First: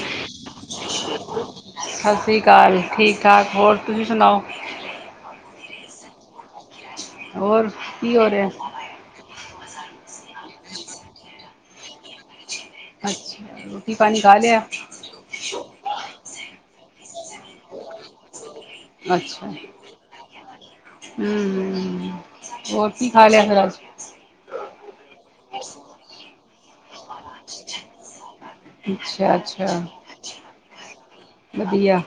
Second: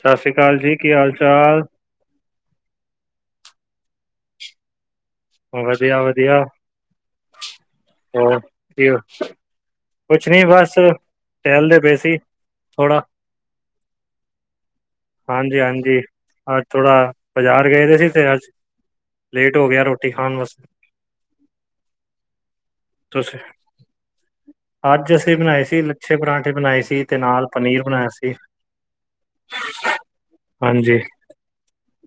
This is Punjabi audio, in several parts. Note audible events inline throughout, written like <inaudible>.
ਸਤਿ ਸ੍ਰੀ ਅਕਾਲ ਜੀ। ਕੀ, ਹਾਲ-ਚਾਲ? ਸਤਿ ਸ਼੍ਰੀ ਅਕਾਲ। ਠੀਕ-ਠਾਕ, ਹੋਰ ਤੁਸੀ ਸੁਣਾਓ? ਵਧੀਆ-ਵਧੀਆ। ਹੋਰ ਕੀ ਹੋ ਹੋਰ, ਰਿਹਾ ਕੀ ਕ ਕੁਛ ਨੀ ਬਸ, ਟਹਿਲਦੇ ਪਏ ਸੀ। ਥੋੜਾ ਅੱਛਾ, ਰੋਟੀ-ਪਾਣੀ ਖਾਲਿਆ? ਹਾਂਜੀ-ਹਾਂਜੀ, ਅੱਜ ਥੋੜਾ ਬਜ਼ਾਰ ਗਏ ਦੇ ਸੀ, ਤੇ ਅੱਜ ਅੱਛਾ, ਲੇਟ ਹੋ ਗਿਆ ਰੋਟੀ ਖਾਣ ਵਾਸਤੇ ਹੂੰ, ਹੋਰ ਕੀ ਤੁਸੀਂ ਖਾਲਿਆ ਫਿਰ ਅਜ? ਅੱਜ ਅਸੀਂ ਬਣਾਏ ਸੀ, ਲੱਛੇ ਪਰਾਂਠੇ ਬਣਾਏ ਸੀ। ਤੇ ਨਾਲ ਪਨੀਰ ਬਣਾਇਆ ਸੀ, ਅੱਛਾ ਅੱਛਾ ਹਾਂਜੀ। ਵਧੀਆ।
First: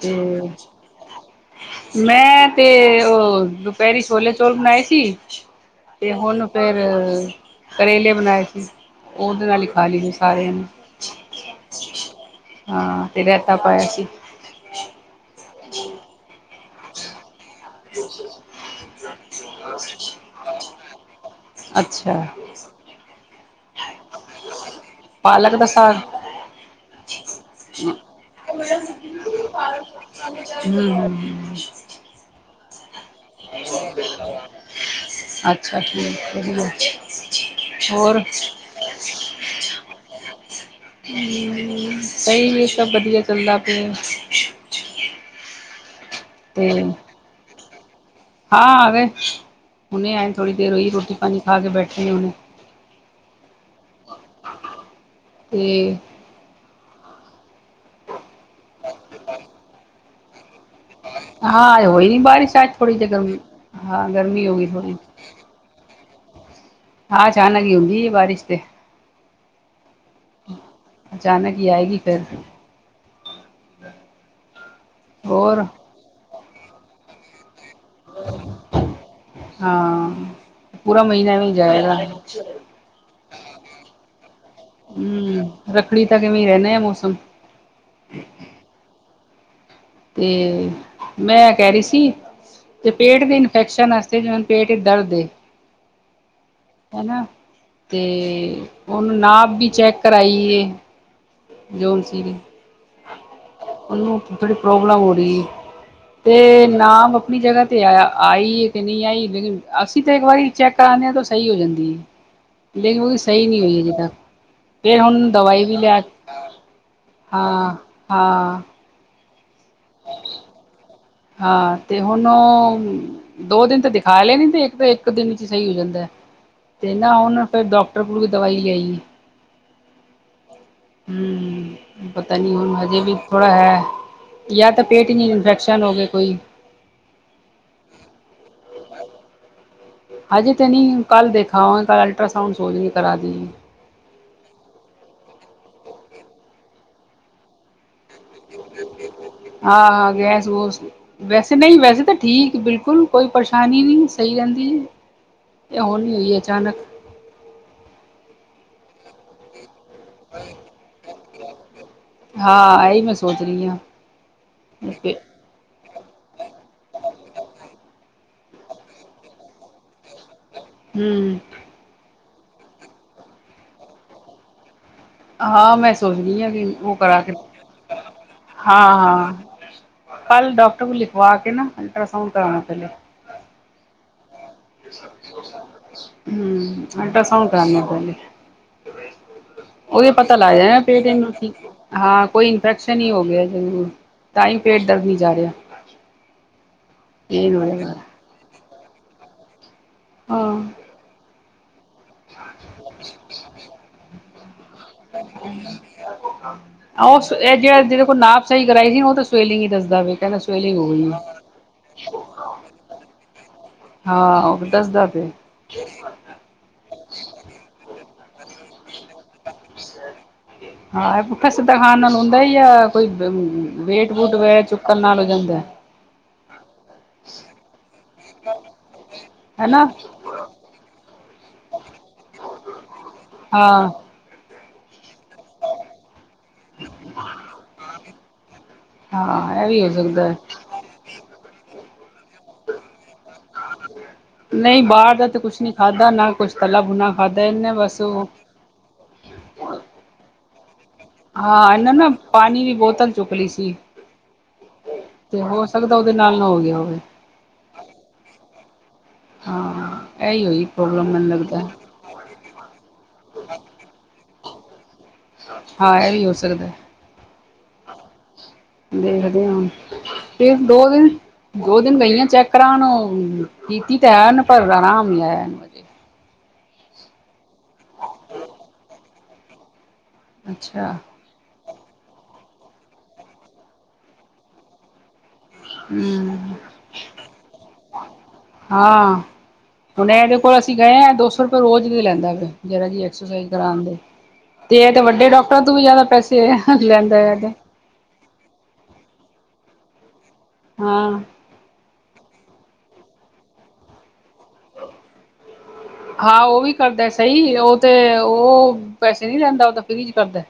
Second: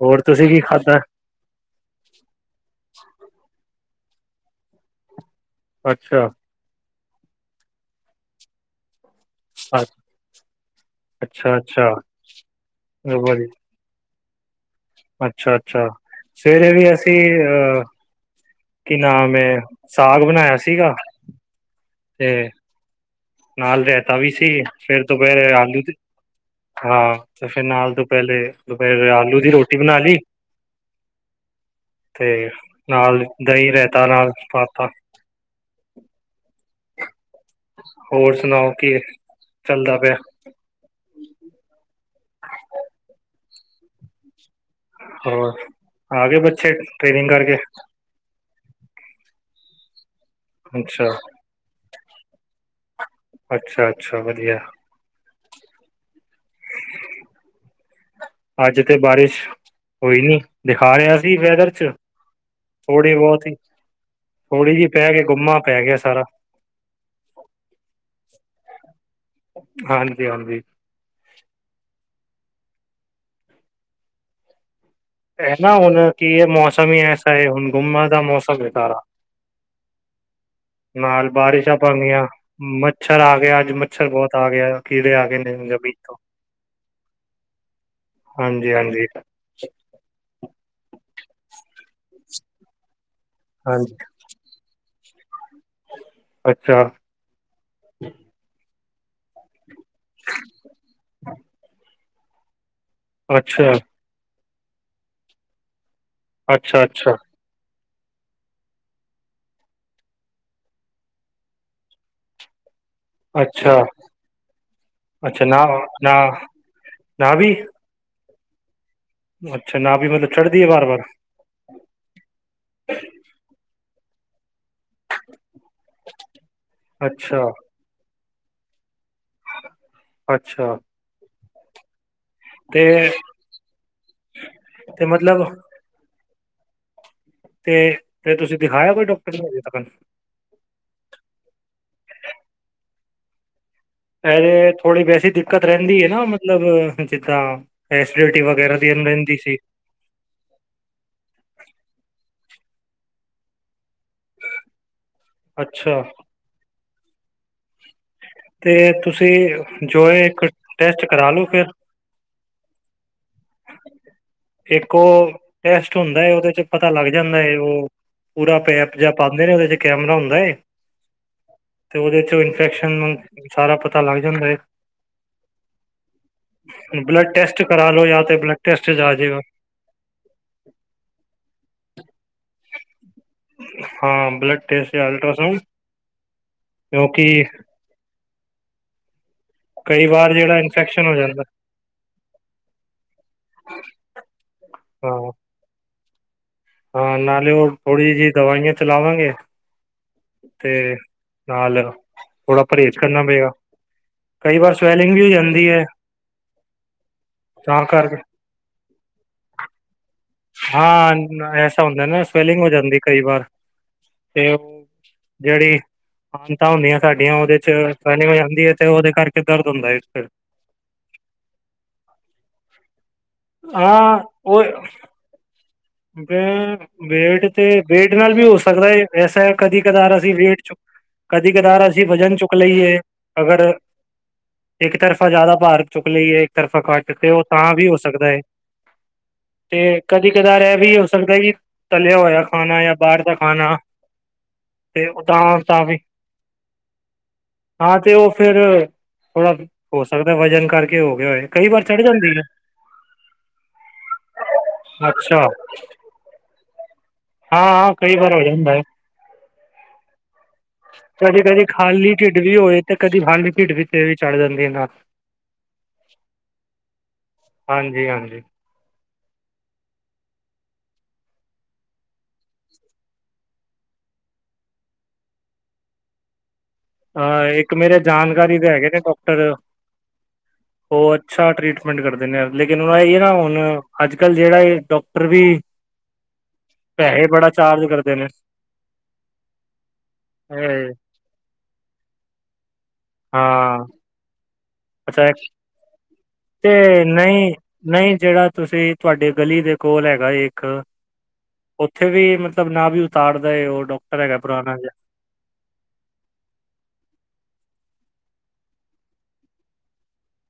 ਤੇ ਹੋਰ, ਤੁਸੀਂ ਕੀ ਖਾਧਾ? ਮੈਂ, ਤੇ ਉਹ, ਦੁਪਹਿਰੀ ਛੋਲੇ-ਚੋਲ ਬਣਾਏ ਸੀ, ਤੇ ਅੱਛਾ ਹੁਣ ਫਿਰ ਕਰੇਲੇ ਬਣਾਏ ਸੀ, ਉਹਦੇ ਨਾਲ ਹੀ ਅੱ- ਖਾਲਈ ਸੀ, ਸਾਰਿਆਂ ਨੇ। ਅੱਛਾ ਅੱਛਾ ਹਾਂ, ਤੇ ਰਾਇਤਾ ਵਧੀਆ। ਪਾਇਆ ਸੀ। ਅੱਛਾ, ਅੱਛਾ ਸਵੇਰੇ ਵੀ ਅਸੀਂ, ਅਹ ਕੀ ਨਾਮ ਏ, ਸਾਗ ਬਣਾਇਆ ਸੀਗਾ। ਅੱਛਾ। ਤੇ ਨਾਲ ਰਹਿਤਾ ਵੀ ਸੀ, ਫਿਰ ਦੁਪਹਿਰੇ ਪਾਲਕ ਦਾ ਆਲੂ ਸਾਗ ਹਾਂ, ਤੇ ਫੇਰ ਨਾਲ ਤੋਂ ਪਹਿਲੇ, ਦੁਪਹਿਰ ਆਲੂ ਦੀ ਰੋਟੀ ਬਣਾਲੀ। ਹੂੰ। ਤੇ, ਨਾਲ ਦਹੀਂ-ਰਹਿਤਾ, ਨਾਲ ਪਾਤਾ ਸਤਿ ਸ਼੍ਰੀ ਅਕਾਲ ਜੀ‌। ਹ <unintelligible> ਹੋਰ ਸੁਣਾਓ, ਕੀ ਚੱਲਦਾ ਪਿਆ? ਹੂੰ, ਸਹੀ ਏ, ਸਭ ਵਧੀਆ ਚੱਲਦਾ ਪਿਆ। ਹੋਰ, ਆ ਗਏ ਤੇ ਬੱਚੇ ਟ੍ਰੇਨਿੰਗ ਕਰਕੇ? ਹਾਂ, ਆ ਗਏ ਹੁਨੇ ਆਏ ਥੋੜੀ ਦੇਰ ਹੋਈ, ਅੱਛਾ ਰੋਟੀ-ਪਾਣੀ ਖਾਕੇ ਬੈਠੇ ਨੇ ਹੁਨੇ। ਅੱਛਾ-ਅੱਛਾ, ਵਧੀਆ। ਤੇ ਆੱਜ ਤੇ ਬਾਰਿਸ਼, ਹੋਈ ਨੀ। ਦਿਖਾ ਰੇਆ ਸੀ ਵੈਦਰ ਚ, ਹਾਂ ਹੋਈ ਨੀ ਬਾਰਿਸ਼ ਅੱਜ ਥੋੜ੍ਹੀ ਜਿਹੀ ਥੋੜੀ ਗਰਮੀ ਬੋਤ ਹੀ ਹਾਂ ਗਰਮੀ ਹੋ ਗਈ ਥੋੜੇ ਜੀ ਥੋੜ੍ਹੀ ਪੈ ਗੁੰਮਾ ਪੈ ਗੇਆ ਸਾਰਾ। ਹਾਂ, ਅਚਾਨਕ ਈ ਹੁੰਦੀ ਬਾਰਿਸ਼ ਤੇ ਹਾਂਜੀ-ਹਾਂਜੀ। ਅਚਾਨਕ ਹੀ ਆਏਗੀ ਫਿਰ। ਐ ਹੋਰ ਨਾ ਹੁਨ ਕੀ ਏ ਮੋਸਮ ਈ ਐਸਾ ਐ ਹੁਨ ਗੁੰਮਾ ਦਾ ਮੋਸਮ ਏ ਸਾਰਾ। ਹਾਂ। ਪੂਰਾ ਨਾਲ ਮਹੀਨਾ ਐਵੇਂ ਬਾਰਿਸ਼ਾਂ ਜਾਏਗਾ ਪਾਨੀਆਂ, ਮੱਛਰ ਆਗੇਆ ਆੱਜ ਮੱਛਰ ਬੋਤ ਆ ਗੇਆ। ਕੀੜੇ ਆਗੇ ਨੇ ਹਮ ਜ਼ਮੀਨ ਰੱਖੜੀ ਤੋ, ਤੱਕ ਐਵੇਂ ਰਹਿਣਾ ਹੈ ਮੌਸਮ ਹਾਂਜੀ, ਹਾਂਜੀ। ਤੇ ਮੈਂ ਕੈਰੀ ਸੀ, ਤੇ ਪੇਟ ਦੇਨ ਫੈਕਸ਼ਨਸ ਹਾਂਜੀ, ਆਸਤੇ ਵੀ ਹੁਨ ਪੇਟ ਐਦੇ ਉਦੇ। ਅੱਛਾ। ਹਨਾ, ਤੇ ਓਨੁ ਨਾਪ ਵੀ ਚੈੱਕ ਕਰਾਈਏ, ਜੋ ਸੀਰੀ। ਅੱਛਾ। ਓਨੂੰ ਥੋੜੀ ਪ੍ਰੋਬਲਮ ਹੋਰੀ ਏ, ਤੇ ਅੱਛਾ, ਅੱਛਾ, ਨਾਮ ਆਪਨੀ ਜਗਾ। ਤੇ ਆ ਆਈ ਏ ਕਿ ਨੀ ਆਈ ਲੇਕਿਨ ਅਸੀ ਤਾ ਏਕ ਵਾਰੀ ਚੈੱਕ ਕਰਾਨੇ ਆ ਤੁ ਸਈ ਹੋ ਜਾਂਦੀ ਏ, ਲੇਕਿਨ ਉਦੀ ਸਈ ਨੀ ਹੋਈ ਅੱਛਾ, ਅਜੇ ਤੱਕ, ਫੇਰ ਹੁਨ ਅੱਛਾ ਨਾ ਦਵਾਈ ਵੀ ਲੇਆ, ਨਾ ਨਾ ਵੀ ਹਾਂ। ਹਾਂ। ਅੱਛਾ, ਨਾਭੀ ਮਤਲਬ ਚੜਦੀ ਏ ਬਾਰ, ਬਾਰ। ਹਾਂ, ਤੇ ਹੁਨ ਦੋ ਦਿਨ ਤੇ ਦਿਖਾ ਲੈਨੀ ਤੇ ਏਕ ਤਾਂ ਏਕ ਦਿਨ ਚ ਸਈ ਹੋ ਜਾਂਨੀ। ਤੇ ਨਾ ਹੁਨ ਅੱਛਾ ਫੇਰ ਡੋਕਟਰ ਕੋਲ ਵੀ ਦਵਾਈ ਲੇਆਈ ਏ। ਅੱਛਾ। ਹੂੰ। ਪਤਾ ਨੀ ਹੁਨ ਤੇ ਹਜੇ ਵੀ ਥੋੜਾ ਹੈ, ਯਾ ਤਾਂ ਤੇ ਪੇਟ ਨੀ ਮਤਲਬ ਇਨਫੈਕਸ਼ਨ ਹੋਵੇ ਕੋਈ ਤੇ ਫੇਰ ਤੁਸੀ ਦਿਖਾਯਾ ਕੋਈ ਡੋਕਟਰ ਨੇ ਅਜੇ ਤੱਕਨ ਹਜੇ ਤੇ ਨੀ ਕੱਲ ਦੇਖਾ ਕੱਲ ਅਲਟਰਾਸਾਊਂਡ ਸੋਚ ਰੀ ਕਰਾ ਦੀਏ। <unintelligible> ਥੋੜੀ ਵੈਸੀ ਦਿੱਕਤ ਰੈਂਦੀ ਏ ਨਾ ਮਤਲਬ ਜਿੱਦਾਂ <unintelligible> ਰਹਿੰਦੀ ਸੀ <unintelligible> ਹਾਂ, ਆਗੇਆ ਜੁਸ ਵੈਸੇ ਨਈ ਵੈਸੇ ਤਾਂ ਠੀਕ ਬਿਲਕੁਲ ਕੋਈ ਪਰੇਸ਼ਾਨੀ ਨੀ <unintelligible> ਐ ਅੱਛਾ ਹੁਨ ਹੋਈ ਅਚਾਨਕ ਤੇ ਤੁਸੀ ਜੋਏ ਏਕ ਟੈਸਟ ਕਰਾਲੋ ਫੇਰ ਹਾਂ ਇਹੀ ਮੈਂ ਸੋਚ ਰਹੀ ਹਾਂ। ਏਕ ਓ ਟੈਸਟ ਹੁੰਦਾ ਏ, ਓਦੇ ਚ ਪਤਾ ਲੱਗ ਜਾਂਦਾ ਏ ਓ ਪੂਰਾ ਪੈਪ ਜਾ ਪਾਂਦੇ ਨੇ, ਓਦੇ ਚ ਕੈਮਰਾ ਹੁੰਦਾ ਏ। ਹੂੰ। ਤੇ ਓਦੇ ਚ ਇਨਫੈਕਸ਼ਨ ਸਾਰਾ ਪਤਾ ਲਾੱਗ ਜਾਂਦਾ ਏ। ਹਾਂ, ਮੈਂ ਸੋਚਦੀ ਆ ਕਿ ਓ ਕਰਾਕੇ ਟੈਸਟ ਕਰਾ ਲੋ ਜਾਂ ਤੇ ਬਲੱਡ ਟੈਸਟ ਹਾਂ, ਚ ਆ ਹਾਂ। ਜਾਏਗਾ ਕਾੱਲ ਡੋਕਟਰ ਕੋ ਲਿਖਵਾ ਕੇ ਨਾ, ਅਲਟਰਾਸਾਊਂਡ ਕਰਾਣਾ ਪੈਲੇ ਹਾਂ, ਬਲੱਡ ਟੈਸਟ ਯਾ ਅਲਟਰਾਸਾਊਂਡ, ਹੂੰ ਕਯੋਂਕਿ <unintelligible> ਕਈ ਓਯੋ ਵਾਰ ਪਤਾ ਲੱਗ ਜਿਹੜਾ ਜੇ ਇਨਫੈਕਸ਼ਨ ਪੇਟ ਹੋ ਨੀ ਜਾਂਦਾ ਠੀਕ, ਹਾਂ ਕੋਈ ਇਨਫੈਕਸ਼ਨ ਈ ਹੋਗੇਆ ਜਰੂਰ ਤਾਂਈ ਪੇਟ ਦਰਦ ਨੀ ਹਾਂ ਜਾ ਰੇਆ। ਹਾਂ ਨਾਲੇ ਓ ਥੋੜੀ ਜੀ ਦਵਾਈਆਂ ਚਲਾਵਾਂਗੇ, ਹਾਂ ਤੇ- ਨਾਲ ਥੋੜਾ ਪਰੇਜ਼ ਕਰਨਾ ਪਏਗਾ, ਕਈ ਵਾਰ ਸਵੇਲ <unintelligible> ਤਾਂ ਕਰਕੇ ਸਈ ਕਰਾਈ ਸੀ ਓ ਤੇ ਸਵੇਲਿਗਂ ਈ ਦੱਸਦਾ ਵੇ। ਕਹਿੰਦਾ ਸਵੈਲਿੰਗ ਹੋ ਗਈ ਹਾਂ, ਐਸਾ ਹੁੰਦਾ ਨਾ ਸਵੈਲਿੰਗ ਹੋ ਜਾਂਦੀ, ਕਈ ਵਾਰ। ਹਾਂ, ਉਹ ਦਸਦਾ ਪਿਆ। ਮਤਾਂ ਹੁੰਦੀਆਂ ਸਾਡੀਆਂ ਉਹਦੇ'ਚ ਟੈਨਿੰਗ ਹੋ ਜਾਂਦੀ ਹੈ, ਤੇ ਉਹਦੇ ਕਰ ਹੁੰਦਾ ਏ, ਫਿਰ ਹਾਂ, ਪੁੱਠਾ ਸਿੱਦਾ ਖਾਨ ਨਾਲ ਹੁੰਦਾ ਈ ਤਾਂ, ਕੋਈ ਵੇਟ ਹਾਂ ਵੂਟ ਵਗੈਰਾ ਚੁੱਕਨ ਨਾਲ ਹੋ ਜਾਂਦਾ। <inaudible> ਹੰ, ਵੇਟ ਤੇ ਵੇਟ ਨਾਲ ਵੀ ਹੋ ਸਕਦਾ ਹੈ, ਵੈਸਾ ਹਨਾ ਕਦੀ-ਕਦਾਰ ਅਸੀਂ ਵੇਟ, ਚੁ ਕਦੀ-ਕਦਾਰ ਅਸੀਂ ਵਜਨ ਚੁੱਕ ਲਈਏ, ਅਗਰ ਹਾਂ ਇਕ ਤਰਫਾ ਜ਼ਿਆਦਾ ਭਾਰ ਚੁੱਕ ਲਈਏ, ਇਕ ਤਰਫਾ ਘੱਟ ਤੇ ਉਹ ਤਾਂ ਵੀ ਹੋ ਸਕਦਾ ਹੈ। ਹਾਂ ਇਹ ਤੇ ਵੀ ਹੋ ਸਕਦਾ ਹੈ ਕਦੀ-ਕਦਾਰ ਐ, ਵੀ ਹੋ ਸਕਦਾ, ਕੀ ਤਲਿਆ ਹੋਇਆ ਖਾਨਾਂ ਯਾ ਬਾਹਰ ਦਾ ਖਾਨਾ। ਨਹੀਂ ਬਾਹਰ ਦਾ ਤੇ ਕੁਛ ਨੀ ਖਾਧਾ, ਨਾ ਕੁਛ ਤੱਲਾ-ਬੁਣਾ ਖਾਧਾ, ਇਹਨੇ ਬਸ ਹਾਂ ਤੇ ਉਹ ਫਿਰ ਥੋੜਾ ਹੋ ਸਕਦਾ ਵਜਨ ਕਰਕੇ ਹੋ ਗਿਆ ਹੋਏ ਕਈ ਹਾਂ, ਵਾਰ ਇਹਨਾ ਨ ਚੜ ਨਾ, ਜਾਂਦੀ ਹੈ ਪਾਣੀ ਦੀ ਬੋਤਲ ਚੁੱਕਲੀ ਸੀ। ਹ <inaudible> ਅੱਛਾ। ਲਗਦਾ, ਉਹਦੇ ਨਾਲ ਨਾ ਹੋ ਗਿਆ ਹੋਵੇ। ਹਾਂ-ਹਾਂ, ਕਈ ਵਾਰ ਹੋ ਜਾਂਦਾ ਏ। ਹਾਂ, ਇਹੀ ਹੋਈ ਪ੍ਰੋਬਲਮ ਮੈਨ ਕਦੀ-ਕਦੀ ਲੱਗਦਾ। ਖਾਲੀ ਢਿੱਡ ਵੀ ਹੋਏ ਤੇ ਕਦੀ, ਖਾਲੀ ਢਿੱਡ ਵੀ ਤੇ ਵੀ ਚੜ ਜਾਂਦੀ ਏ, ਨਾੜ ਹਾਂ, ਐ ਵੀ ਹੋ ਸਕਦਾ। ਹਾਂਜੀ-ਹਾਂਜੀ। ਦੇਖਦੇ ਆਂ, ਫਿਰ ਦੋ-ਦਿਨ ਦੋ-ਦਿਨ ਗਈਆਂ ਚੈੱਕ ਕਰਾਣ ਓ, ਕੀਤੀ ਤੇ ਹੈਨ ਪਰ ਆਰਾਮ ਨਹੀ ਆਇਆ ਅਜੇ ਅ, ਇੱਕ ਮੇਰੇ ਜਾਣਕਾਰੀ ਦੇ ਹੈਗੇ ਨੇ ਡਾਕਟਰ, ਅੱਛਾ ਓ ਅੱਛਾ ਟ੍ਰੀਟਮੇਂਟ ਕਰਦੇ ਨੇ ਯਾਰ, ਲੇਕਿਨ ਇਹ ਨਾ ਹੁਣ ਅੱਜ-ਕਲ੍ਹ ਜਿਹੜਾ ਏ ਡੌਕਟਰ ਵੀ ਹੂੰ ਪੈਸੇ ਬੜਾ ਚਾਰਜ ਕਰਦੇ ਨੇ ਹਾਂ, ਹੁਣ ਇਹਦੇ ਕੋਲ ਅਸੀਂ ਗਏ ਹਾਂ, ਦੋ-ਸੌ ਪਰ ਰੋਜ਼ ਵੀ ਲੈਂਦਾ ਵੇ, ਜਿਹੜਾ ਜੀ ਐਕਸਰਸਾਈਜ਼ ਕਰਾਣ ਹਾਂ ਦੇ। ਤੇ, ਇਹ ਤੇ ਅੱਛਾ ਵੱਡੇ ਡੌਕਟਰਾਂ ਤੋਂ ਵੀ ਜ਼ਿਆਦਾ ਪੈਸੇ ਲੈਂਦਾ, ਯੇ ਤੇ ਨਹੀਂ, ਜਿਹੜਾ ਤੁਸੀਂ, ਤੁਹਾਡੇ ਗਲੀ ਦੇ ਕੋਲ ਹੈਗਾ ਇੱਕ ਹਾਂ ਉੱਥੇ ਵੀ ਮਤਲਬ ਨਾਭੀ ਉਤਾਰਦਾ ਏ ਉਹ, ਡੌਕਟਰ ਹੈਗਾ ਪੁਰਾਣਾ ਜਾ ਹਾਂ, ਉਹ ਵੀ ਕਰਦਾ ਸਹੀ, ਉਹ ਤੇ, ਉਹ ਪੈਸੇ ਨੀ ਲੈਂਦਾ, ਉਹ ਤਾਂ ਫ੍ਰੀ'ਚ ਕਰਦਾ।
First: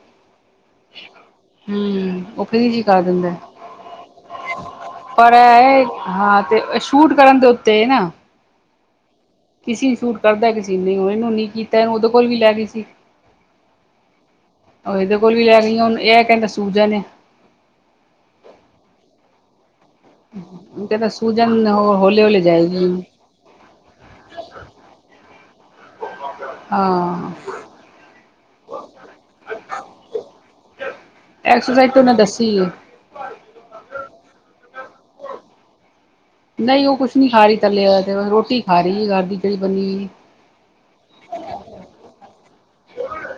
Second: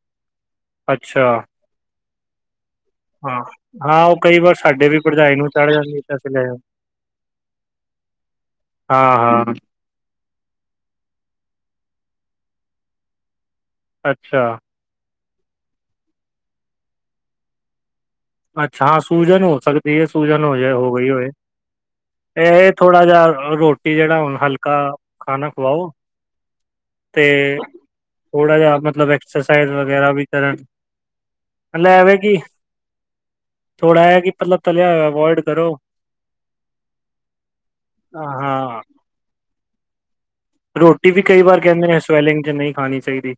ਅੱਛਾ। ਹੂੰ ਉਹ ਫ੍ਰੀ ਚ ਕਰ ਦਿੰਦਾ ਹਾਂ-ਹਾਂ, ਉਹ ਕਈ ਵਾਰ ਸਾਡੇ ਵੀ ਭਰਜਾਈ ਨੂੰ ਚੜ੍ਹ ਜਾਂਦੀ, ਤਾਂ ਫਿਰ ਅਸੀ ਲੈ ਫੁਟ ਕਰਨ ਦੇ ਉੱਤੇ ਏ, ਨਾ। ਹਾਂ-ਹਾਂ। ਕਿਸੀ ਸੂਟ ਕਰਦਾ, ਕਿਸੇ ਨ ਨਹੀਂ, ਹੁਣ ਇਹਨੂੰ ਨੀ ਕੀਤਾ ਉਹਦੇ ਕੋਲ ਵੀ ਲੈ ਗਈ ਸੀ। ਅੱਛਾ। ਉਹ ਇਹਦੇ ਕੋਲ ਵੀ ਲੈ ਗਈਆਂ, ਹੁਣ ਇਹ ਕਹਿੰਦਾ ਸੁਜਨ ਏ। ਅੱਛਾ, ਹਾਂ, ਸੂਜ਼ਨ ਹੋ ਸਕ ਵੀ ਸੂਜਨ ਹੋ ਜਾਏ, ਓ ਕਹਿੰਦਾ ਵਧੀਆ ਵੇਖ, ਸੂਜਨ ਹੌਲੇ ਹੌਲੇ ਇਹ ਜਾਏਗੀ ਥੋੜਾ ਜਾ ਰੋ ਜਿਹੜਾ ਹੁਣ ਹਲਕਾ ਖਾਣਾ ਖਵਾਓ, ਤੇ ਹਾਂ ਥੋੜਾ ਜਿਹਾ, ਮਤਲਬ ਐਕਸਰਸਾਈਜ਼ ਵਗੈਰਾ ਵੀ ਕਰਨ। ਮਤਲਬ ਐਕਸਰਸਾਈਜ਼ ਤ ਓਹਨੇ ਐਵੇਂ ਕਿ ਦੱਸੀ ਏ। ਥੋੜਾ ਹੈ ਕਿ, ਤਲਬ ਤਲਿਆ ਅਵੋਇਡ ਕਰੋ। ਨਹੀਂ, ਉਹ ਕੁੱਛ ਨਹੀਂ ਖਾ ਰਹੀ ਤਲਿਆ ਹੋਇਆ ਤੇ, ਰੋਟੀ ਖਾ ਹਾਂ ਰਹੀ ਘਰ ਦੀ ਜਿਹੜੀ ਬਨੀ ਹੋਈ। ਰ੍ਹੋਟੀ ਵੀ ਕਈ ਵਾਰ ਕਹਿੰਦੇ ਨੇ, ਸਵੈਲਿੰਗ'ਚ ਨਹੀਂ ਖਾਣੀ ਚਾਹੀਦੀ।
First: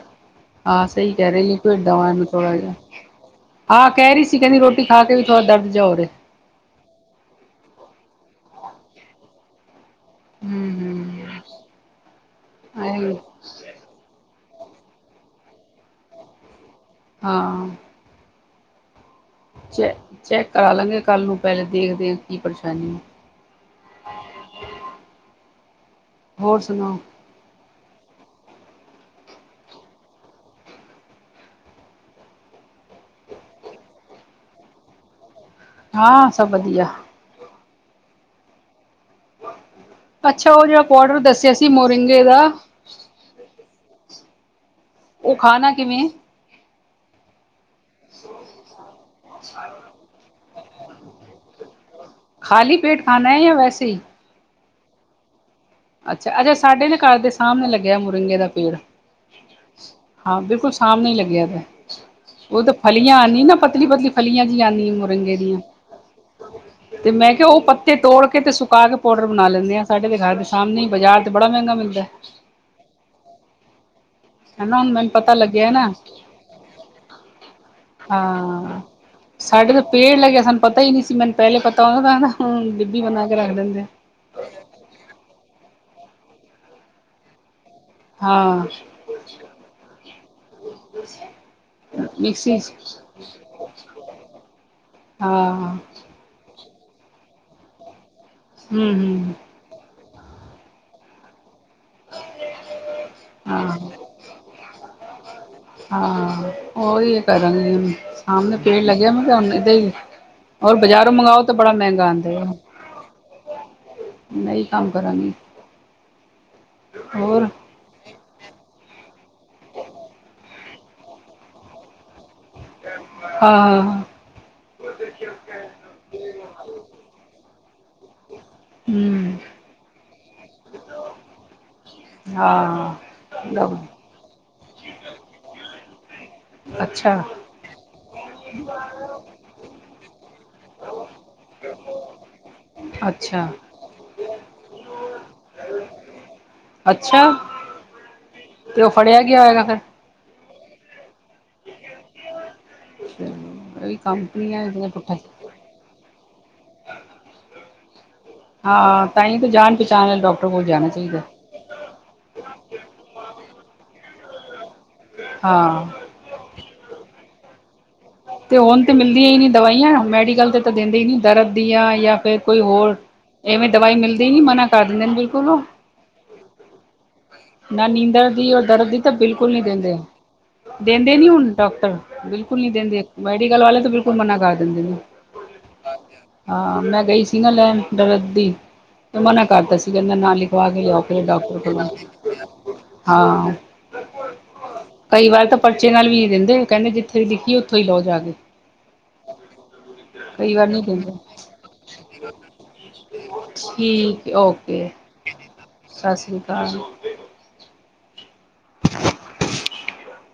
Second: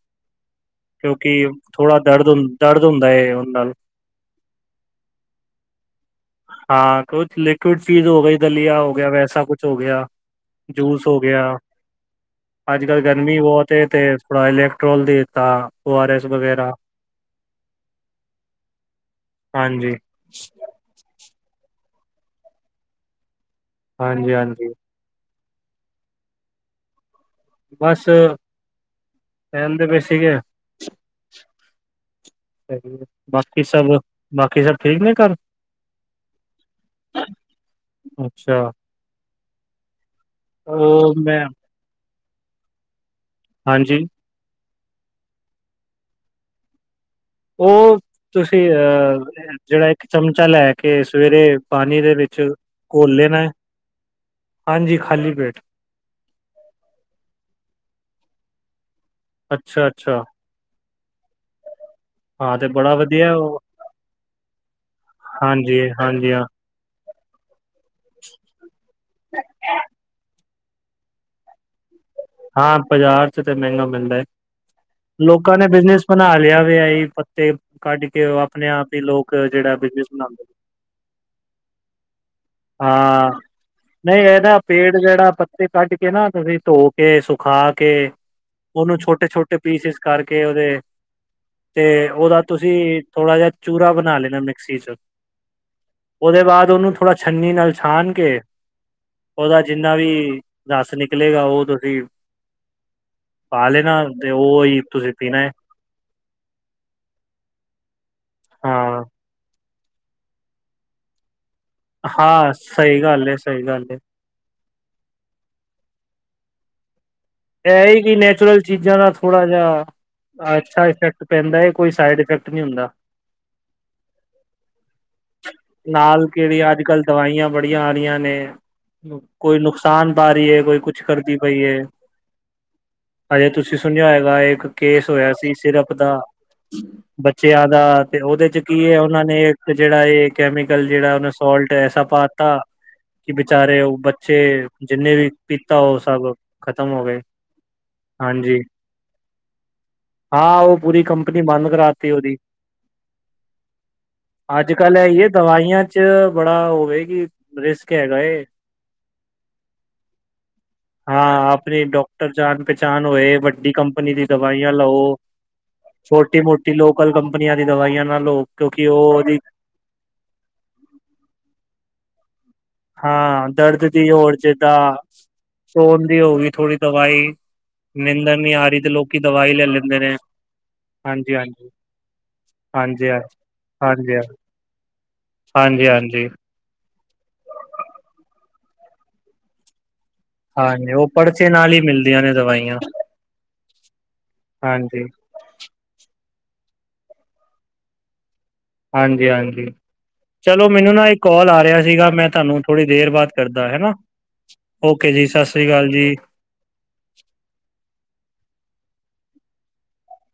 ਹਾਂ, ਸਹੀ ਕਹਿ ਕਿਉਂਕਿ ਰਹੇ ਤੁਹਾਡੇ ਥੋੜਾ ਵਾਂਗ ਦਰਦ ਹੁੰ ਥੋੜਾ ਜਿਹਾ, ਦਰਦ ਹੁੰਦਾ ਹੈ ਉਹ ਨਾਲ ਹਾ ਕਹਿ ਰਹੀ ਸੀ, ਕਹਿੰਦੀ ਰੋ ਰੋਟੀ ਖਾਕੇ ਵੀ, ਥੋੜਾ ਦਰਦ ਜਾ ਹੋ ਰਿਯਾ। ਹਾਂ, ਕੁਛ ਲਿਕਵਿਡ ਚੀਜ਼ ਹੋ ਗਈ, ਦਲੀਆ ਹੋਗਿਆ ਵੈਸਾ ਕੁਛ ਹੋ ਗਿਆ। ਜੂਸ ਹੋ ਹੂੰ ਗਿਆ। ਅੱਜ ਕੱਲ੍ਹ ਹੂੰ ਗਰਮੀ ਬਹੁਤ ਤੇ ਥੋੜਾ ਇਲੈਕਟ੍ਰੋਲ ਦੇ ਦਿੱਤਾ ਓ ਆਰ ਐਸ ਵਗੈਰਾ। ਹਾਂ। ਚੈ ਹਾਂਜੀ ਚੈੱਕ ਕਰਾ ਲਾਂਗੇ ਕੱਲ ਨੂੰ ਪਹਿਲੇ ਦੇਖਦੇ ਕੀ ਪਰੇਸ਼ਾਨੀ ਹਾਂਜੀ- ਹਾਂਜੀ। ਹੋਰ ਸੁਣਾਓ ਬਸ ਟਹਿਲ ਦੇ ਪੇ ਸੀਗੇ <unintelligible> ਸਹੀ ਬਾਕੀ ਸਭ ਬਾਕੀ ਸਭ ਠੀਕ ਨੇ ਘਰ? ਹਾਂ ਸਭ ਵਧੀਆ। ਅੱਛਾ। ਅੱਛਾ ਉਹ ਜਿਹੜਾ ਪਾਊਡਰ ਦੱਸਿਆ ਸੀ ਮੋਰਿੰਗੇ ਦਾ ਹਾਂਜੀ। ਉਹ ਖਾਣਾ ਕਿਵੇਂ ਉਹ ਤੁਸੀਂ ਅਹ ਜਿਹੜਾ ਇੱਕ ਚਮਚਾ ਲੈ ਕੇ ਸਵੇਰੇ ਪਾਣੀ ਦੇ ਵਿੱਚ ਖਾਲੀ ਪੇਟ ਘੋਲ ਖਾਨਣਾ ਲੈਣਾ ਹੈ ਐ। ਜਾਂ ਵੈਸੇ ਹੀ। ਹਾਂਜੀ ਖਾਲੀ ਪੇਟ। ਅੱਛਾ -ਅੱਛਾ ਸਾਡੇ ਦੇ ਘਰ ਦੇ ਸਾਹਮਣੇ ਲੱਗਿਆ ਮੁਰਿੰਗੇ ਦਾ ਪੇੜ ਅੱਛਾ-ਅੱਛਾ, ਹਾਂ ਬਿਲਕੁਲ ਸਮਣੇ ਲੱਗਿਆ ਤੇ ਹਾਂ ਉਹ ਤੇ ਬੜਾ ਫਲੀਆਂ ਵਧੀਆ ਆਉਂਦੀ ਨਾ ਉਹ ਪਤਲੀ ਪਤਲੀ ਫਲੀਆਂ ਜਿਹੀ ਆਉਂਦੀ ਮੁਰੰਗੇ ਦੀਆਂ। ਹਾਂਜੀ-ਹਾਂਜੀ ਹਾਂ। ਤੇ ਮੈਂ ਕਿਹਾ ਉਹ ਪੱਤੇ ਤੋੜ ਕੇ ਤੇ ਸੁਕਾ ਕੇ ਪਾਊਡਰ ਬਣਾ ਲੈਂਦੇ ਆਾਂ ਸਾਡੇ ਦੇ ਘਰ ਦੇ ਸਾਹਮਣੇ ਬਾਜ਼ਾਰ ਤੇ ਬੜਾ ਮਹਿੰਗਾ ਮਿਲਦਾ। ਹਾਂ ਬਾਜ਼ਾਰ ਚ ਤੇ ਮਹਿੰਗਾ ਮਿਲਦਾ ਹੈ, ਹਨਾ ਹੁਣ ਮੈਨੂੰ ਪਤਾ ਲੋਕਾਂ ਨੇ ਲੱਗਿਆ ਨਾ ਬਿਜਨਸ ਬਣਾ ਲਿਆ ਵੀ ਸੀ ਪੱਤੇ ਕੱਢ ਕੇ ਉਹ ਆਪਣੇ ਹਾਂ ਆਪ ਹੀ ਲੋਕ ਸਾਡੇ ਜਿਹੜਾ ਤਾਂ ਬਿਜਨਸ ਪੇੜ ਲੱਗਿਆ ਬਣਾਉਂਦੇ ਨੇ। ਸਾਨੂੰ ਪਤਾ ਹੀ ਨਹੀਂੀ ਸੀ, ਮੈਨੂੰ ਪਹਿਲੇ ਪਤਾ ਉਹਦਾਦਾ ਹਣ ਡਿੱਬੀ ਬਣਾ ਹਾਂ ਕੇ ਰੱਖ ਦਿੰਦੇ ਆ ਨਹੀਂ ਇਹਦਾ ਪੇੜ ਜਿਹੜਾ ਪੱਤੇ ਕੱਢ ਕੇ ਨਾ ਤੁਸੀਂ ਧੋ ਕੇ ਸੁਖਾ ਕੇ ਹਾਂ ਉਹਨੂੰ ਛੋਟੇ ਛੋਟੇ ਪੀਸਿਸ ਕਰਕੇ ਉਹਦੇ, ਤੇ ਉਹਦਾ ਮਿਕਸੀ ਚ ਤੁਸੀਂ ਥੋੜਾ ਜਿਹਾ ਚੂਰਾ ਬਣਾ ਲੈਣਾ ਮਿਕਸੀ ਚ, ਹਾਂ ਉਹਦੇ ਬਾਅਦ ਉਹਨੂੰ ਥੋੜਾ ਛੰਨੀ ਨਾਲ ਛਾਨ ਕੇ, ਹਮ ਹਮ ਉਹਦਾ ਜਿੰਨਾ ਵੀ ਰੱਸ ਨਿਕਲੇਗਾ, ਉਹ ਪਾ ਹਾਂ ਲੈਣਾ ਤੇ ਉਹਹੀ ਤੁਸੀਂ ਪੀਣਾ ਹਾਂ ਉਹੀ ਕਰਾਂਗੇ ਸਾਹਮਣੇ ਪੇੜ ਹਾਂ ਲੱਗਿਆ ਮ ਦਾਾਂ ਹੀ ਰ ਬਾਜ਼ਾਰੋਂ ਮੰਗਾਓ ਹਾਂ ਸਹੀ ਗੱਲ ਹੈ ਸਹੀ ਗੱਲ ਹੈ ਨਹੀਂ ਕੰਮ ਕਰਾਂਗੀ ਹੋਰ ਇਹ ਹੀ ਕਿ ਨੈਚੁਰਲ ਚੀਜ਼ਾਂ ਦਾ ਥੋੜਾ ਜਿਹਾ ਅੱਛਾ ਇਫੈਕਟ ਪੈਂਦਾ ਹੈ, ਕੋਈ ਸਾਈਡ ਇਫੈਕਟ ਨਹੀਂ ਹੁੰਦਾ ਹਾਂ ਹਾਂ ਉਹ ਦੇਖ ਨਾਲ ਕਿਹੜੀਆਂ ਅੱਜ ਕੱਲ੍ਹ ਦਵਾਈਆਂ ਬੜੀਆਂ ਆ ਰਹੀਆਂ ਨੇ ਹੂੰ ਕੋਈ ਨੁਕਸਾਨ ਪਾ ਰਹੀ ਹੈ ਕੋਈ ਕੁਛ ਕਰਦੀ ਪਈ ਹੈ ਹਾਂ ਹਜੇ ਤੁਸੀਂ ਸੁਣਿਆ ਹੋਏਗਾ, ਇੱਕ ਕੇਸ ਹੋਇਆ ਸੀ ਸਿਰਫ ਦਾ ਅੱਛਾ ਬੱਚਿਆਂ ਦਾ ਤੇ ਉਹਦੇ ਚ ਕੀ ਹੈ ਉਹ ਨੇ ਇੱਕ ਜਿਹੜਾ ਇਹ ਕੈਮੀਕਲ ਜਿਹੜਾ ਉਹਨ ਸੋਲਟ ਐਸਾ ਪਾ। ਕੀਤਾ ਕਿ ਅੱਛਾ ਬੇਚਾਰੇ ਉਹ ਬੱਚੇ, ਜਿੰਨੇ ਵੀ ਪੀਤਾ ਉਹ ਸਭ ਖਤਮ ਹੋ ਗਏ ਅੱਛਾ ਹਾਂਜੀ ਤੇ ਉਹ ਫੜਿਆ ਗਿਆ ਹੋਏਗਾ, ਫੇਿਰ ਹਾਂ ਉਹ ਪੂਰੀ ਕੰਪਨੀ ਬੰਦ ਕਰਾਤੀ ਉਹਦੀ ਹਮ ਕੰਪ ਅੱਜਕੱਲ ਹੈ ਹੀ ਹੈ ਦਵਾਈਆਂ 'ਚ ਬੜਾ ਹੋਵੇ ਕਿ ਰਿਸਕ ਹੈਗਾ ਏ। ਹਾਂ ਤਾਂ ਹੀ ਤਾਂ ਜਾਣ ਪਚਾਣ ਵਾਲ ਡਾਕਟਰ ਕੋਲ ਜਾਣਾ ਚਾਹੀਦਾ। ਪ੍ਰੇਮ ਡਾਕਟਰ ਜਾਣ ਪਹਿਚਾਣ ਹੋਏ ਵੱਡੀ ਕੰਪਨੀ ਦੀ ਦਵਾਈਆਂ ਲਓ। ਹਾਂ ਛੋਟੀ-ਮੋਟੀ ਲੋਕਲ ਕੰ ਕੰਪਨੀਆਂ ਦੀ ਦਵਾਈਆਂ ਨਾ ਲਓ। ਤੇ ਹੁਣ ਕਿਉਂਕਿ ਤੇ ਉਹ ਮਿਲਦੀਆਂ ਹੀ ਉਹਦੀ ਨਹੀਂ ਦਵਾਈਆਂ ਮੈਡੀਕਲ ਤੇ ਤਾਂ ਦਿੰਦੇ ਹੀ ਨਹੀਂ ਦਰਦ ਦੀ ਆ ਜਾਂ ਫਿਰ ਕੋਈ ਹੋਰ। ਹਾਂ ਇਵੇਂ ਦਰਦ ਦਵਾਈ ਦੀ ਮਿਲਦੀ ਹੋਰ ਨੀ ਮਨਾ ਜਿੱਦਾਂ ਕਰ ਦਿੰਦੇ ਨੇ ਬਿਲਕੁਲ ਉਹ। ਸੋਨ ਦੀ ਹੋ ਗਈ ਥੋੜ੍ਹੀ ਦਵਾਈ ਨਾ ਨੀਂਦਰ ਨਿੰਦਰ ਦੀ ਨੀ ਉਹ ਆ ਰਹੀ ਦਰਦ ਤੇ ਦੀ ਤਾਂ ਲੋਕੀ ਬਿਲਕੁਲ ਦਵਾਈ ਨਹੀਂ ਲੈ ਦਿੰਦੇ। ਲੈਂਦੇ ਨੇ ਦਿੰਦੇ ਨੀ ਹਾਂਜੀ ਹੁਣ ਹਾਂਜੀ ਡਾਕਟਰ ਬਿਲਕੁਲ ਨੀ ਦਿੰਦੇ। ਹਾਂਜੀ ਹਾਂਜੀ ਮੈਡੀਕਲ ਵਾਲੇ ਤਾਂ ਬਿਲਕੁਲ ਹਾਂਜੀ ਮਨਾ ਕਰ ਦਿੰਦੇ ਨੇ। ਹਾਂਜੀ ਹਾਂਜੀ ਆ ਮੈਂ ਗਈ ਸੀ ਨਾ ਲੈਣ ਦਰਦ ਦੀ, ਤੇ ਮਨਾ ਕਰਦਾ ਸੀ ਕਹਿੰਦਾ ਨਾਲ ਹੀ। ਹਾਂਜੀ ਉਹ ਪਰਚੇ ਨਾਲ ਹੀ ਮਿਲਦੀਆਂ ਨੇ ਦਵਾਈਆਂ। ਹਾਂ ਹਾਂਜੀ ਕਈ ਵਾਰ ਤਾਂ ਪਰਚੇ ਨਾਲ ਵੀ ਨੀ ਦਿੰਦੇ ਕਹਿੰਦੇ ਜਿੱਥੇ ਵੀ ਲਿਖੀ ਏ ਉੱਥੋਂ ਹੀ ਲਓ ਜਾ ਕੇ। ਹਾਂਜੀ-ਹਾਂਜੀ ਕਈ ਚਲੋ ਵਾਰ ਨਹੀਂ ਮੈਨੂੰ ਨਾ ਦਿੰਦੇ ਇੱਕ ਕਾਲ ਆ ਰਿਹਾ ਸੀਗਾ ਮੈਂ ਤੁਹਾਨੂੰ ਥੋੜ੍ਹੀ ਦੇਰ ਬਾਅਦ ਕਰਦਾ ਹਨਾ। ਠੀਕ ਏ ਓਕੇ। ਓਕੇ ਜੀ ਸਤਿ ਸ੍ਰੀ ਅਕਾਲ ਜੀ। <unintelligible> <unintelligible>